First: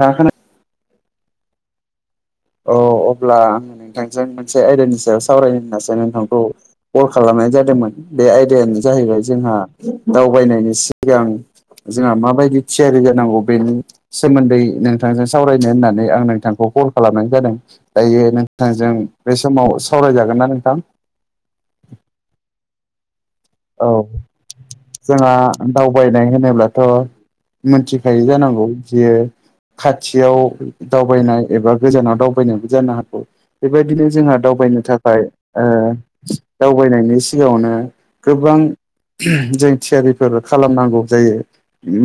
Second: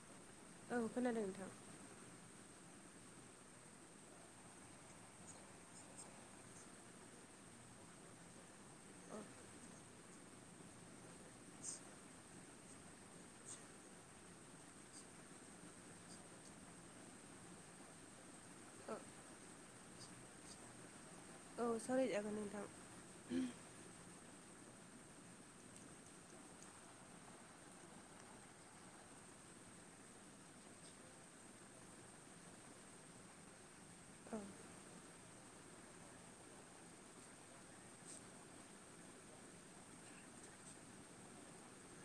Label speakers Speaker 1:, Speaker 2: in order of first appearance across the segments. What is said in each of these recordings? Speaker 1: थाङा खोना
Speaker 2: औ खोनादों नोंथां।
Speaker 1: औ अब्ला नोंथांजों मोनसे आयदानि सायाव सावरायनो होनासै नोंथांखौ। कल खालामनाय जादोंमोन बे आयदायानो जाहैबाय जोंहा दावबायनायनि सिगां जोंहा माबायदि थियारि जानांगौ बेनि सोमोन्दै नोंथांजों सावरायनो होननानै आं नोंथांखौ कल खालामनाय जादों दायो नोंथांजों
Speaker 2: औ
Speaker 1: बे समाव सावरायजागोन ना नोंथां?
Speaker 2: औ सावराय जागोन नोंथां।
Speaker 1: औ जोंहा दावबायनाय होनोब्लाथ'। मोनथिखायो जानांगौ जे खाथियाव दावबायनाय एबा गोजानाव दावबायनायबो जानो हागौ। बेबायदिनो
Speaker 2: औ
Speaker 1: जोंहा दावबायनो थाखाय ओ दावबायनायनि सिगाङावनो गोबां जों थियारिफोर खालामनांगौ जायो।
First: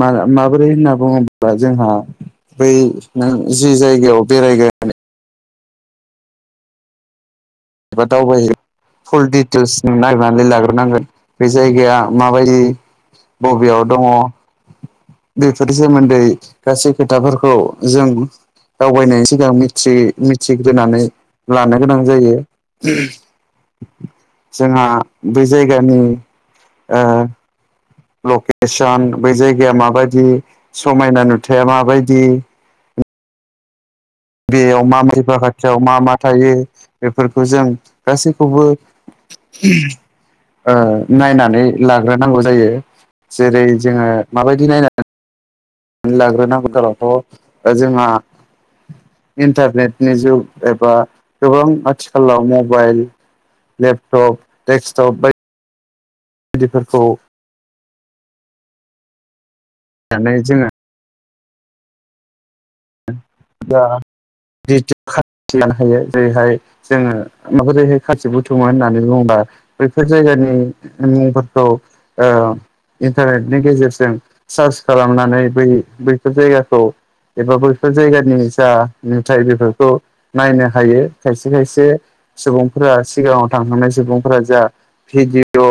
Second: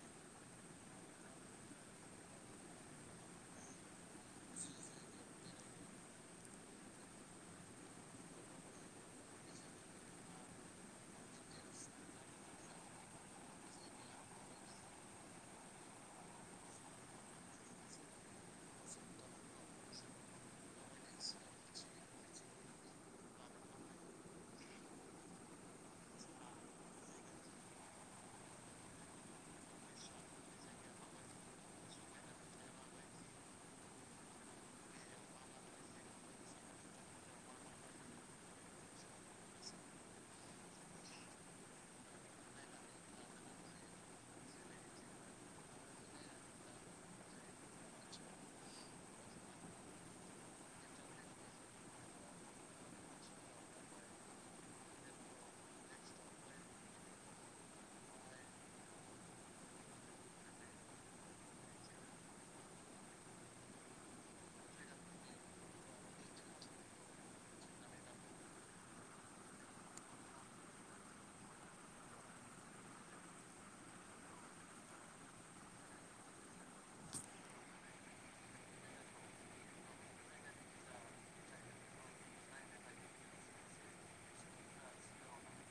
Speaker 1: मा माबोरै होनना बुङोब्ला जोंहा बै ओ नों जि जायगायाव बेरायगोन बा दावबायगोन फुल डिटेल्स नों नायनानै लाग्रोनांगोन बे जायगाया माबादि बबेयाव दङ। बेफोरनि सोमोन्दै गासै खोथाफोरखौ जों दावबायनायनि सिगां मिथि-मिथिग्रोनानै लानो गोनां जायो। जोंहा बै जायगानि लकेसन बै जायगाया माबायदि समायना नुथाया माबायदि बेयाव मा बा खाथियाव मा मा थायो बेफोरखौ जों गासैखौबो [unintelligible] नायनानै लाग्रोनांगौ जायो जेरै जोङो माबायदि नायनानै लाग्रोनांगौ दा आंख' दा जोंहा इन्टारनेटनि जुग एबा गोबां आथिखालाव मबाइल लेपटप डेक्सकटप बादि दिफोरखौ जानाय जोङो [unintelligible] जोङो माबोरैहाय खाथि बुथुमङो होननानै बुङोबा बैफोर जायगानि मुंफोरखौ ओ इन्टारनेटनि गेजेरजों सार्च खालामनानै बै बैफोर जायगाखौ एबा बैफोर जायगानि जा नुथाय बेफोरखौ नायनो हायो खायसे खायसे सुबुंफोरा सिगाङाव थांखांनाय सुबुंफोरा जा भिडिअ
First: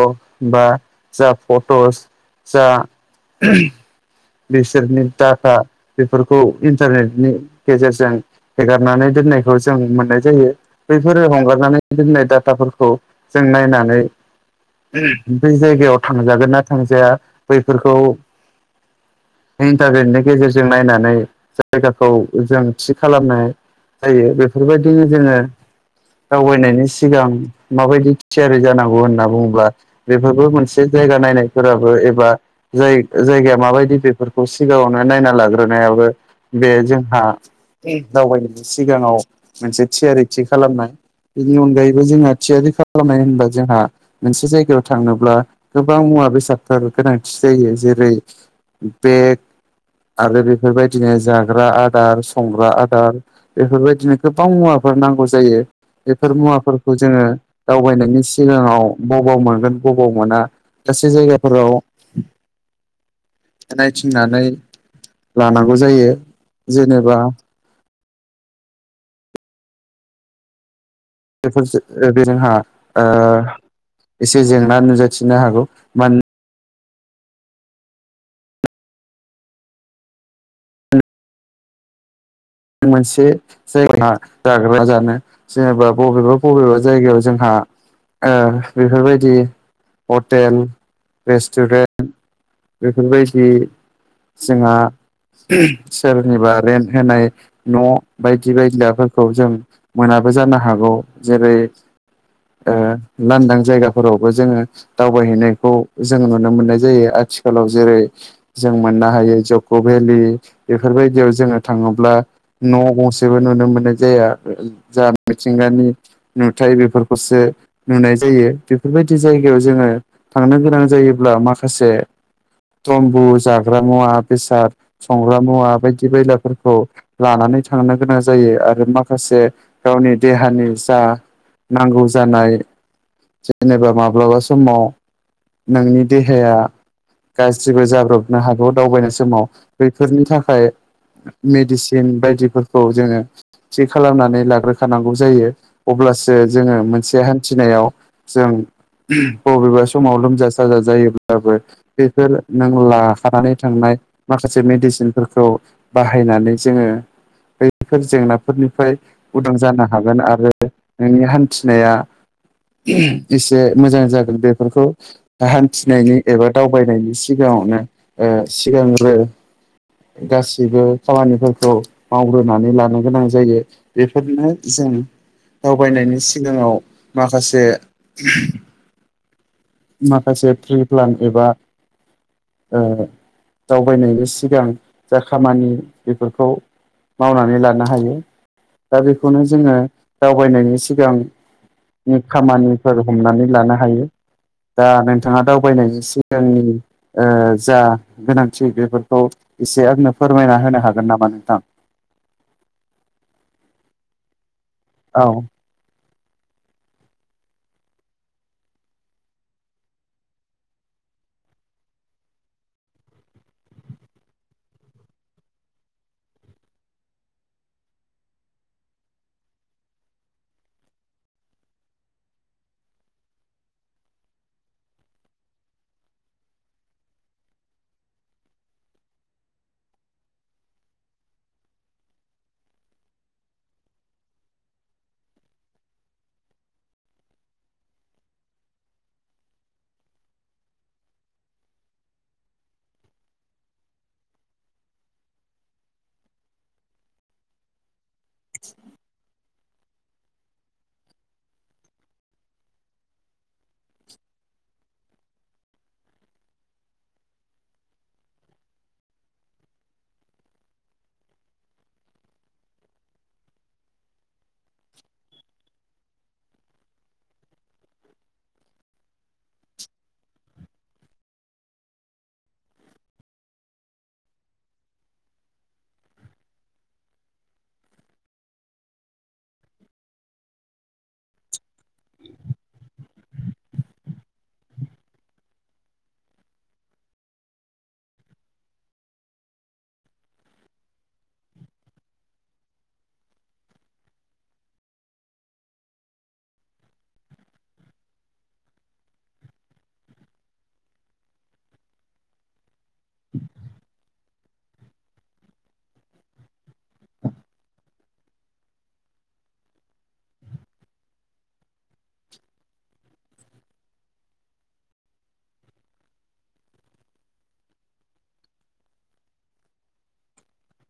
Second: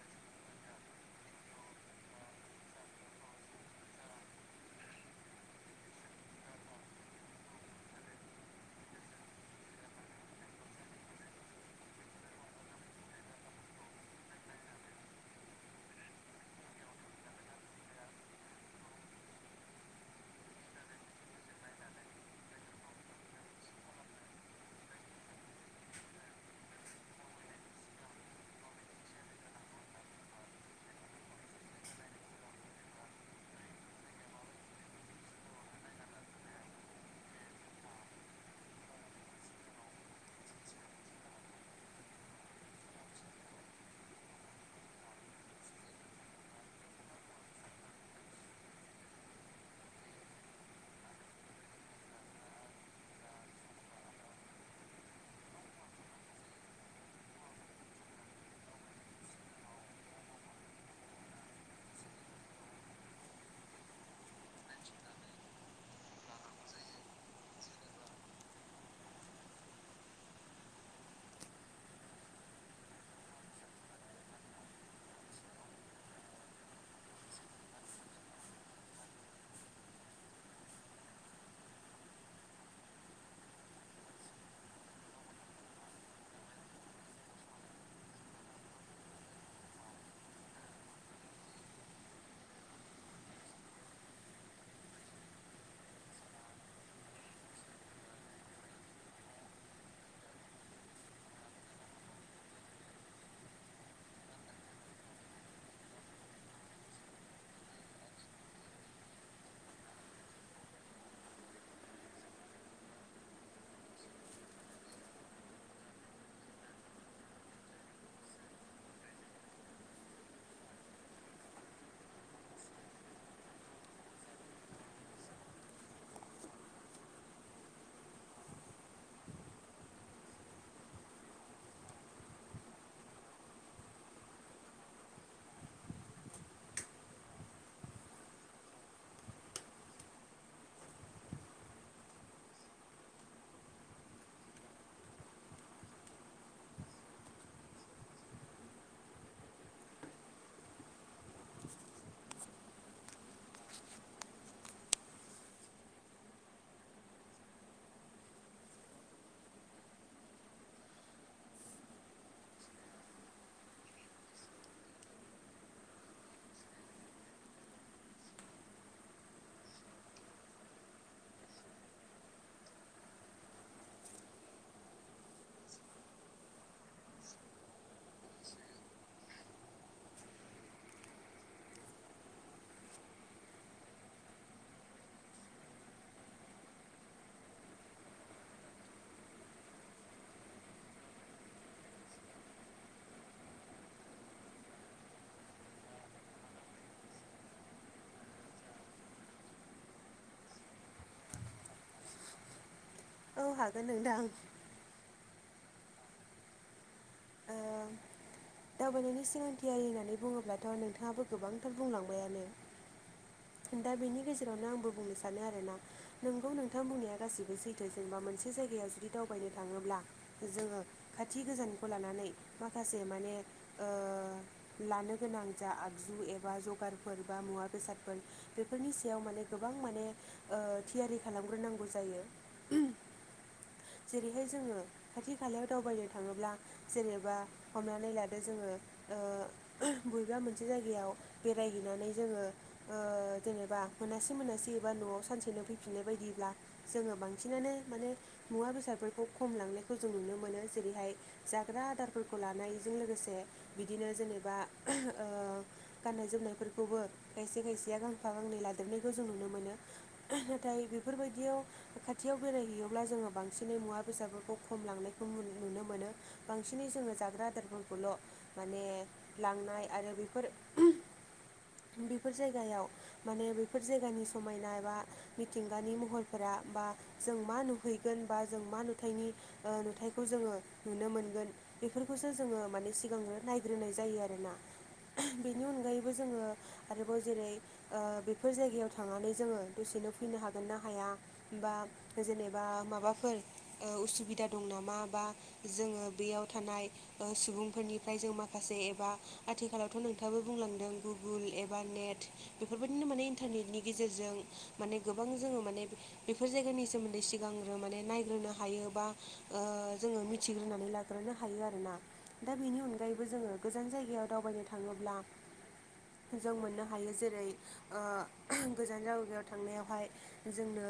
Speaker 1: बा जा फट'स जा बिसोरनि डाटा बेफोरखौ इन्टारनेटनि गेजेरजों हेगारनानै दोननायखौ जों मोननाय जायो बैफोर हंगारनानै दोननाय डाटाफोरखौ जों नायनानै बै जायगायाव थांजागोन ना थांजाया बैफोरखौ इन्टारनेटनि गेजेरजों नायनानै जायगाखौ जों थि खालामनाय जायो बेफोरबादि जोङो दावबायनायनि सिगां माबायदि थियारि जानांगौ होनना बुङोब्ला। बेफोरबो मोनसे जायगा नायनायफोराबो एबा जाय जायगाया माबायदि बेफोरखौ सिगाङावनो नायना लाग्रोनायाबो बे जोंहा दावबायनायनि सिगाङाव मोनसे थियारि थि खालामनाय बेनि अनगायैबो जोंहा थियारि खालामनाय होनबा जोंहा मोनसे जायगायाव थांनोब्ला गोबां मुवा बेसादफोर गोनांथि जायो जेरै बेग आरो बेफोरबाय दिनो जाग्रा आदार संग्रा आदार बेफोरबायदिनो गोबां मुवाफोर नांगौ जायो। बेफोर मुवाफोरखौ जोङो दावबायनायनि सिगाङाव बबाव मोनगोन बबाव मोना गासै जायगाफोराव नायथिंनानै बा गौ जायो जेनेबा बेफोरजो बे जोंहा ओ एसे जेंना नुजाथिनो हागौ मानोन मोनसे जायगा जाग्रा जानो जायाबा बबेबा बबेबा जायगायाव जोंहा ओ बेफोरबायदि हटेल रेस्टुरेन्ट बेफोरबायदि जोंहा सोरनिबा रेन्ट होनाय न' बायदि बायदलाफोरखौ जों मोनाबो जानो हागौ जेरै ओ लांदां जायगाफोरावबो जोङो दावबायहैनायखौ जों नुनो मोननाय जायो आथिखालाव जेरै जों मोननो हायो जक' भेलि बेफोरबायदियाव जोङो थाङोब्ला न' गंसेबो नुनो मोननाय जाया जा मिथिंगानि नुथाय बेफोरखौसो नुनाय जायो बेफोरबायदि जायगायाव जोङो थांनो गोनां जायोब्ला माखासे तम्बु जाग्रा मुवा बेसाद संग्रा मुवा बायदि बेलाफोरखौ लानानै थांनो गोनां जायो आरो माखासे गावनि देहानि जा नांगौ जानाय जेनेबा माब्लाबा समाव नोंनि देहाया गाज्रिबो जाब्रबनो हागौ दावबायनाय समाव बेफोरनि थाखाय मेडिसिन दिम बायदिफोरखौ जोङो थि खालामनानै लाग्रोखानांगौ जायो अब्लासो जोङो मोनसे हान्थिनायाव जों बबेबा समाव लोमजा साजा जायोब्लाबो बेफोर नों लाखानानै थांनाय माखासे मेडिसिनफोरखौ बाहायनानै जोङो बैफोर जेंनाफोरनिफ्राय उदां जानो हागोन आरो नोंनि हान्थिनाया एसे मोजां जागोन बेफोरखौ हान्थिनायनि एबा दावबायनायनि सिगाङावनो सिगांग्रो गासिबो खामानि औ मावग्रोनानै लानो गोनां जायो बेफोरनो जों दावबायनायनि सिगाङाव माखासे माखासे प्रि प्लान एबा दावबायनायनि सिगां जा खामानि बेफोरखौ खौ मावनानै लानो हायो। दा बेखौनो जोङो दावबायनायनि सिगां नि खामानिफोर हमनानै लानो हायो। दा नोंथाङा दावबायनायनायनि सिगांनि ओ जा गोनांथि बेफोरखौ एसे आंनो फोरमायना होनो हागोन नामा नोंथां?
Speaker 2: औ हागोन नोंथां।
Speaker 1: औ
Speaker 2: [unintelligible] दावबायनायनि सोलोंथियारि होननानै बुङोब्लाथ' नोंथाङाबो गोबांथार बुंलांबायानो। दा बेनि गेजेरावनो आंबो बुंनो सानो आरोना। नोंगौ नोंथां बुंनाया गासिबो सैथो जेनेबा मोनसे जायगायाव जुदि दावबायनो थाङोब्ला जोङो खाथि गोजानखौ लानानै माखासे माने ओक्षलानो गोनां जा आगजु एबा जगारफोर बा मुवा बेसादफोर बेफोरनि सायाव माने गोबां माने ओ थियारि खालामग्रोनांगौ जायो। ओ जेरैहाय जोङो खाथि खालायाव दावबायनो थाङोब्ला जेनेबा हमनानै लादो जोङो बबेबा मोनसे जायगायाव बेरायहैनानै जोङो जेनेबा मोनासे मोनासे एबा न'आव सानसेनो फैफिननाय बायदिब्ला जोङो बांसिनानो माने मुवा बेसादफोरखौ खम लांनायखौ जों नुनो मोनो जेरैहाय जाग्रा आदार फोरखौ लानायजों लोगोसे बिदिनो जेनेबा गाननाय जोमनायफोरखौबो खायसे खायसेया गांफा गांनै लादेरनायखौ जों नुनो मोनो नाथाय बेफोरबायदियाव खाथियाव बेरायहैयोब्ला जोङो बांसिनै मुवा बेसादफोरखौ खम लांनायखौ नुनो मोनो बांसिन नि जोङो जाग्रा आदारफोरखौल' माने लांनाय आरो बेफोर बेफोर जायगायाव माने बेफोर जायगानि समायना एबा मिथिंगानि महरफोरा बा जों मा नुहैगोन बा जों मा नुथायनि नुथायखौ जोङो नुनो मोनगोन बेफोरखौसो जोङो माने सि गांनो जोङो नायग्रोनाय जायो आरोोना बेनि अनगायैबो जोङो आरोबाव जेरै ओ बेफोर जायगायाव थांनानै जोङो दसेनो फैनो हागोन ना हाया बा जेनेबा माबाफोर ओ उसुबिदा दं नामा बा जोङो बेयाव थानाय ओ सुबुंफोरनिफ्राय जों माखासे एबा आथिखालावथ' नोंथाङाबो बुंलांदों गुगोल एबा नेट बेफोरबायदिनो माने इन्टारनेटनि गेजेरजों माने गोबां जोङो माने बेफोर जायगानि सोमोन्दै सिगांग्रो माने नायग्रोनो हायो बा ओ जोङो मिथिग्रोनानै ला ग्रोनो हायो आरोना दा बेनि अनगायैबो जोङो गोजान जायगायाव दावबायनो थाङोब्ला जों मोननो हायो जेरै ओ गोजान जायगायाव थांनायावहाय जोंनो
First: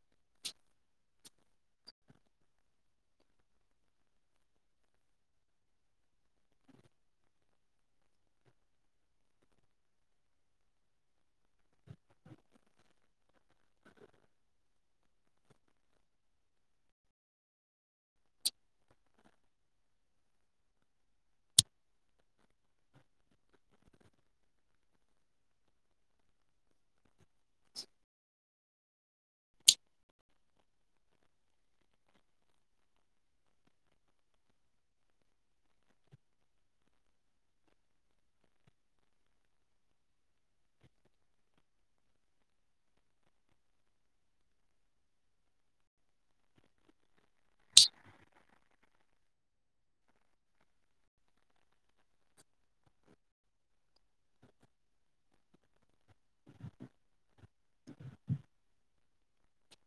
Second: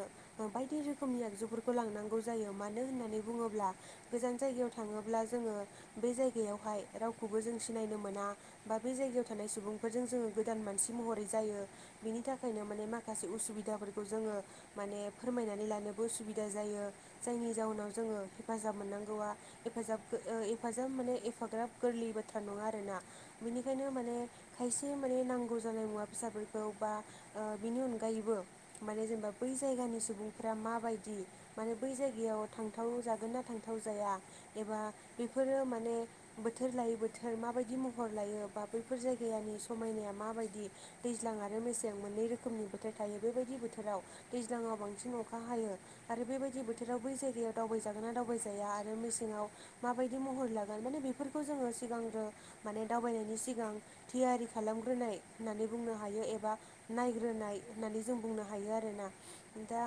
Speaker 2: बायदि रोखोमनि आगजुफोरखौ लांनांगौ जायो मानो होननानै बुङोब्ला गोजान जायगायाव थाङोब्ला जोङो बे जायगायावहाय रावखौबो जों सिनायनो मोना बा बै जायगायाव थानाय सुबुंफोरजों जोङो गोदान मानसि महरै जायो बिनि थाखायनो माने माखासे उसुबिदाफोरखौ जोङो माने फोरमायनानै लानोबो उसुबिदा जायो जायनि जााहोनाव जोङो हेफाजाब मोननांगौआ हेफाजाब ओ एफाजाब माने एफाग्राब गोरलै बाथ्रा नङा आरोना बेनिखायनो माने खायसे माने नांगौ जानाय मुवा बेसाद फोरखौ बा बिनि अनगायैबो माने जेनेबा बै जायगानि सुबुंफ्रा माबायदि माने बै जायगायाव थांथाव जागोन ना थांथाव जाया एबा बेफोरो माने बोथोर लायै बोथोर माबायदि महर लायो बा बैफोर जायगानि समायनाया माबायदि दैज्लां आरो मेसें मोननै रोखोमनि बोथोर थायो बेबायदि बोथोराव दैज्लाङाव बांसिन अखा हायो आरो बेबायदि बोथोराव बै जायगायाव दावबायजागोना दावबायजाया आरो मेसेङाव माबायदि महर लागोन माने बेफोरखौ जोङो सिगांग्रो माने दावबायनायनि सिगां थियारि खालामग्रोनाय होननानै बुंनो हायो एबा नायग्रोनाय होननानै जों बुंनो हायो आरोना दा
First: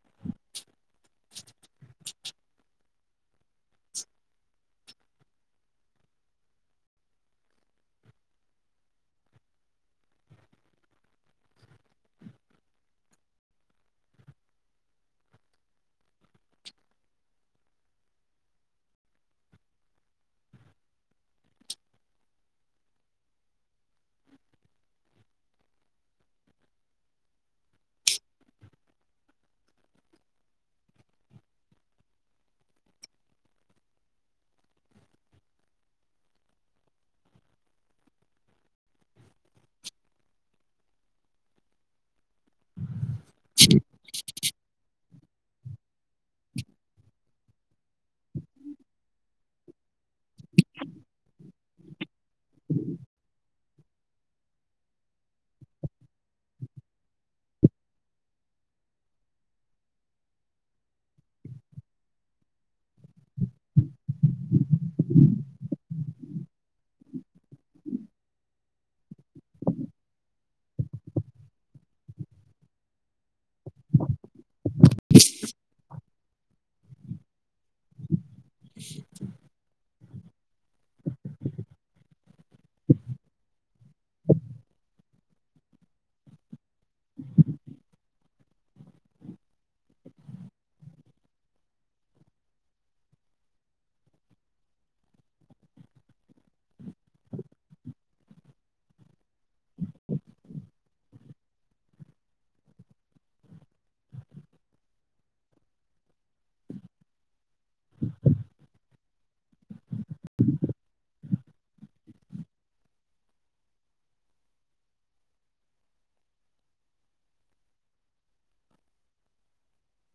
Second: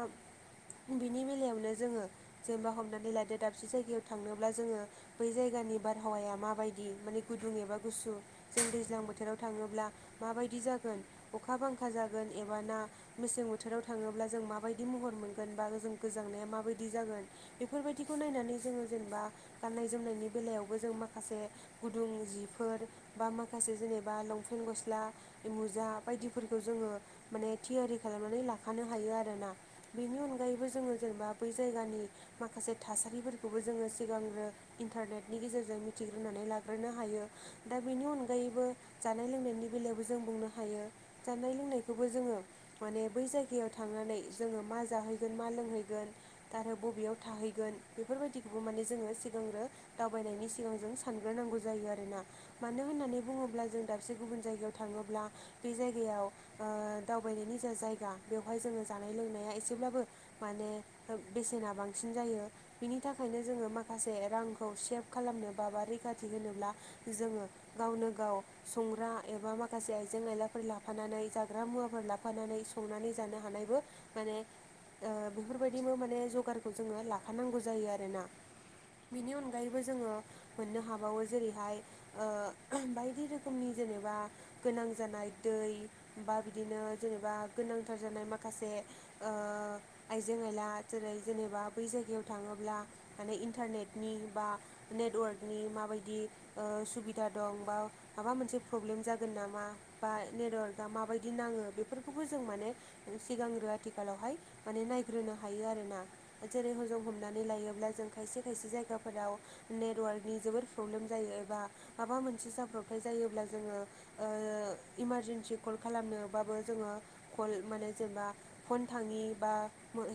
Speaker 2: बिनि बेलायावनो जोङो जेनेबा हमनानै लादो दाबसे जायगायाव थांनो जोङो बै जायगानि बारहावाया माबायदि माने गुदुं एबा गुसु जों दैज्लां बोथोराव थाङोब्ला माबायदि जागोन अखा बांखा जागोन एबा ना मेसें बोथोराव थाङोब्ला जों माबायदि महर मोनगोन बा जों गोजांनाया माबायदि जागोन बेफोरबायदिखौ नायनानै जोङो जेनेबा गाननाय-जोमनायनि बेलायावबो जों माखासे गुदुं जिफोर बा माखासे जेनेबा लंफेन गस्ला मुजा बायदिफोरखौ जोङो माने थियारि खालामनानै लाखानो हायो आरोना बिनि अनगायैबो जोङो जेनेबा बै जायगानि माखासे थासारिफोरखौबो जोङो सिगांग्रो इन्टारनेटनि गेजेरजों मिथिग्रोनानै लाग्रोनो हायो दा बेनि अनगायैबो जानाय-लोंनायनि बेलायावबो जों बुंनो हायो जानाय-लोंनायखौबो जोङो माने बै जायगायाव थांनानै जोङो मा जाहैगोन मा लोंहैगोन आरो बबेयाव थाहैगोन बेफोरबायदिखौबो माने जोङो सिगांग्रो दावबायनायनि सिगां जों सानग्रोनांगौ जायो आरोना मानो होननानै बुङोब्ला जों दाबसे गुबुन जायगायाव थाङोब्ला बै जायगायाव ओ दावबायनायनि जा जायगा बेवहाय जोङो जानाय लोंनाया एसेब्लाबो माने बेसेना बांसिन जायो बिनि थाखायनो जोङो मा खासे रांखौ सेभ खालामनो बा बा रैखाथि होनोब्ला जोङो गावनो गाव संग्रा एबा माखासे आइजें-आइलाफोर लाफानानै जाग्रा मुवाफोर ला लांफानानै संनानै जानो हानायबो माने ओ बेफोरबायदिबो माने जगारखौ जोङो लाखानांगौ जायो आरोना बिनि अनगायैबो जोङो मोननो हाबावो जेरैहाय ओ बायदि रोखोमनि जेनेबा गोनां जानाय दै बा बिदिनो जेनेबा गोनांथार जानाय माखासे ओ आइजें-आइला जेरै जेनेबा बै जायगायाव थाङोब्ला माने इ इनथारनेटनि बा नेटवारकनि माबायदि ओ सुबिदा दं बा माबा मोनसे प्रब्लेम जागोन नामा बा नेटवार्कआ माबायदि नाङो बेफोरखौबो जों माने सिगांग्रो आथिखालावहाय माने नायग्रोनो हायो आरोना जेरै होजों हमनानै लायोब्ला जों खायसे खायसे जायगाफोराव नेटवार्कनि जोबोद प्रब्लेम जायो एबा माबा मोनसे जाब्रबथाय जायोब्ला जोङो ओ इमारजेन्सि कल खालामनोबाबो जोङो कल माने जेनेबा फन थाङि बा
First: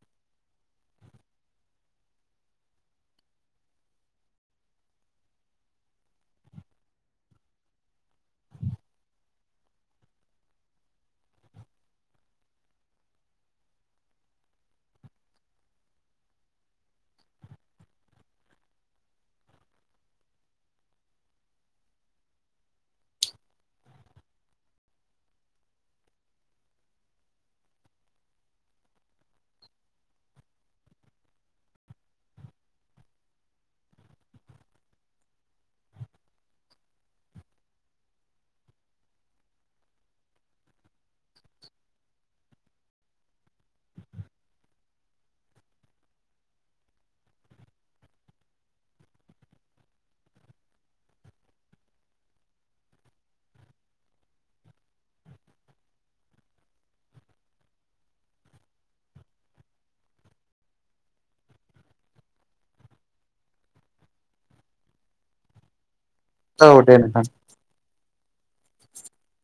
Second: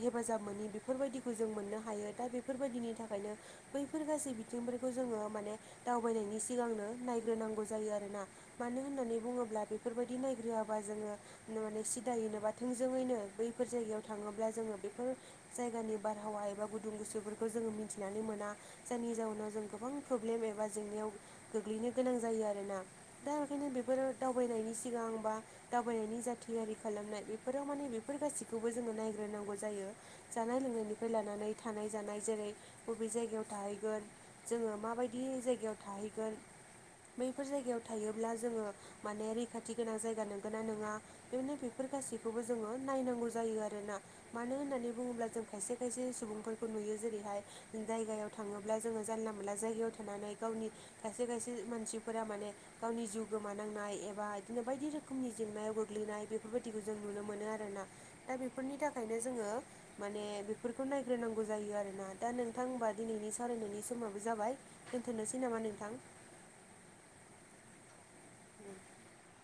Speaker 2: हेफाजाब मोनि बेफोरबायदिखौ जों मोननो हायो दा बेफोरबायदिनि नि थाखायनो बैफोर गासै बिथिंफोरखौ जोङो माने दावबायनायनि सिगांनो नायग्रोनांगौ जायो आरोना मानो होननानै बुङोब्ला बेफोरबायदि नायग्रोआबा जोङो माने सिदायैनो बा थोंजोङैनो बैफोर जायगायाव थाङोब्ला जोङो बेफोर जायगानि बारहावा एबा गुदुं गुसुफोरखौ जोङो मि मिथिनानै मोना जायनि जाउनाव जों गोबां प्रब्लेम एबा जेंनायाव गोग्लैनो गोनां जायो आरोना दा ओंखायनो बेफोरो दावबायनायनि सिगां बा दावबायनायनि जा थियारि खालामनाय बेफोराव माने बेफोर गासैखौबो जोङो नायग्रोनांगौ जायो जानाय लोंनायनिफ्राय लानानै थानाय जानाय जेरै बबे जायगायाव थाहैगोन जोङो माबायदि जायगायाव थाहैगोन बैफोर जायगायाव थायोब्ला जोङो माने रैखाथि गोनां जायगा नंगोना नङा बेबायनो बेफोर गासैखौबो जोङो नायनांगौ जायो आरोना मानो होननानै बुङोब्ला जों खायसे खायसे सुबुंफोरखौ नुयो जेरैहाय जायगायाव थाङोब्ला जोङो जानला मोनला जायगायाव थानानै गावनि खायसे खायसे मानसिफोरा माने गावनि जिउ गोमानांनाय एबा बिदिनो बायदि रोखोमनि जेंनायाव गोग्लैनाय बेफोरबायदिखौ जों नुनो मोनो आरोना दा बेफोरनि थाखायनो जोङो माने बेफोरखौ नायग्रोनांगौ जायो आरोना दा नों नोंथां होमबा दिनैनि सावरायनायनि समाबो जाबाय दोनथ'नोसै नामा नोंथां
Speaker 1: औ दे नोंथां
Speaker 2: [inaudible]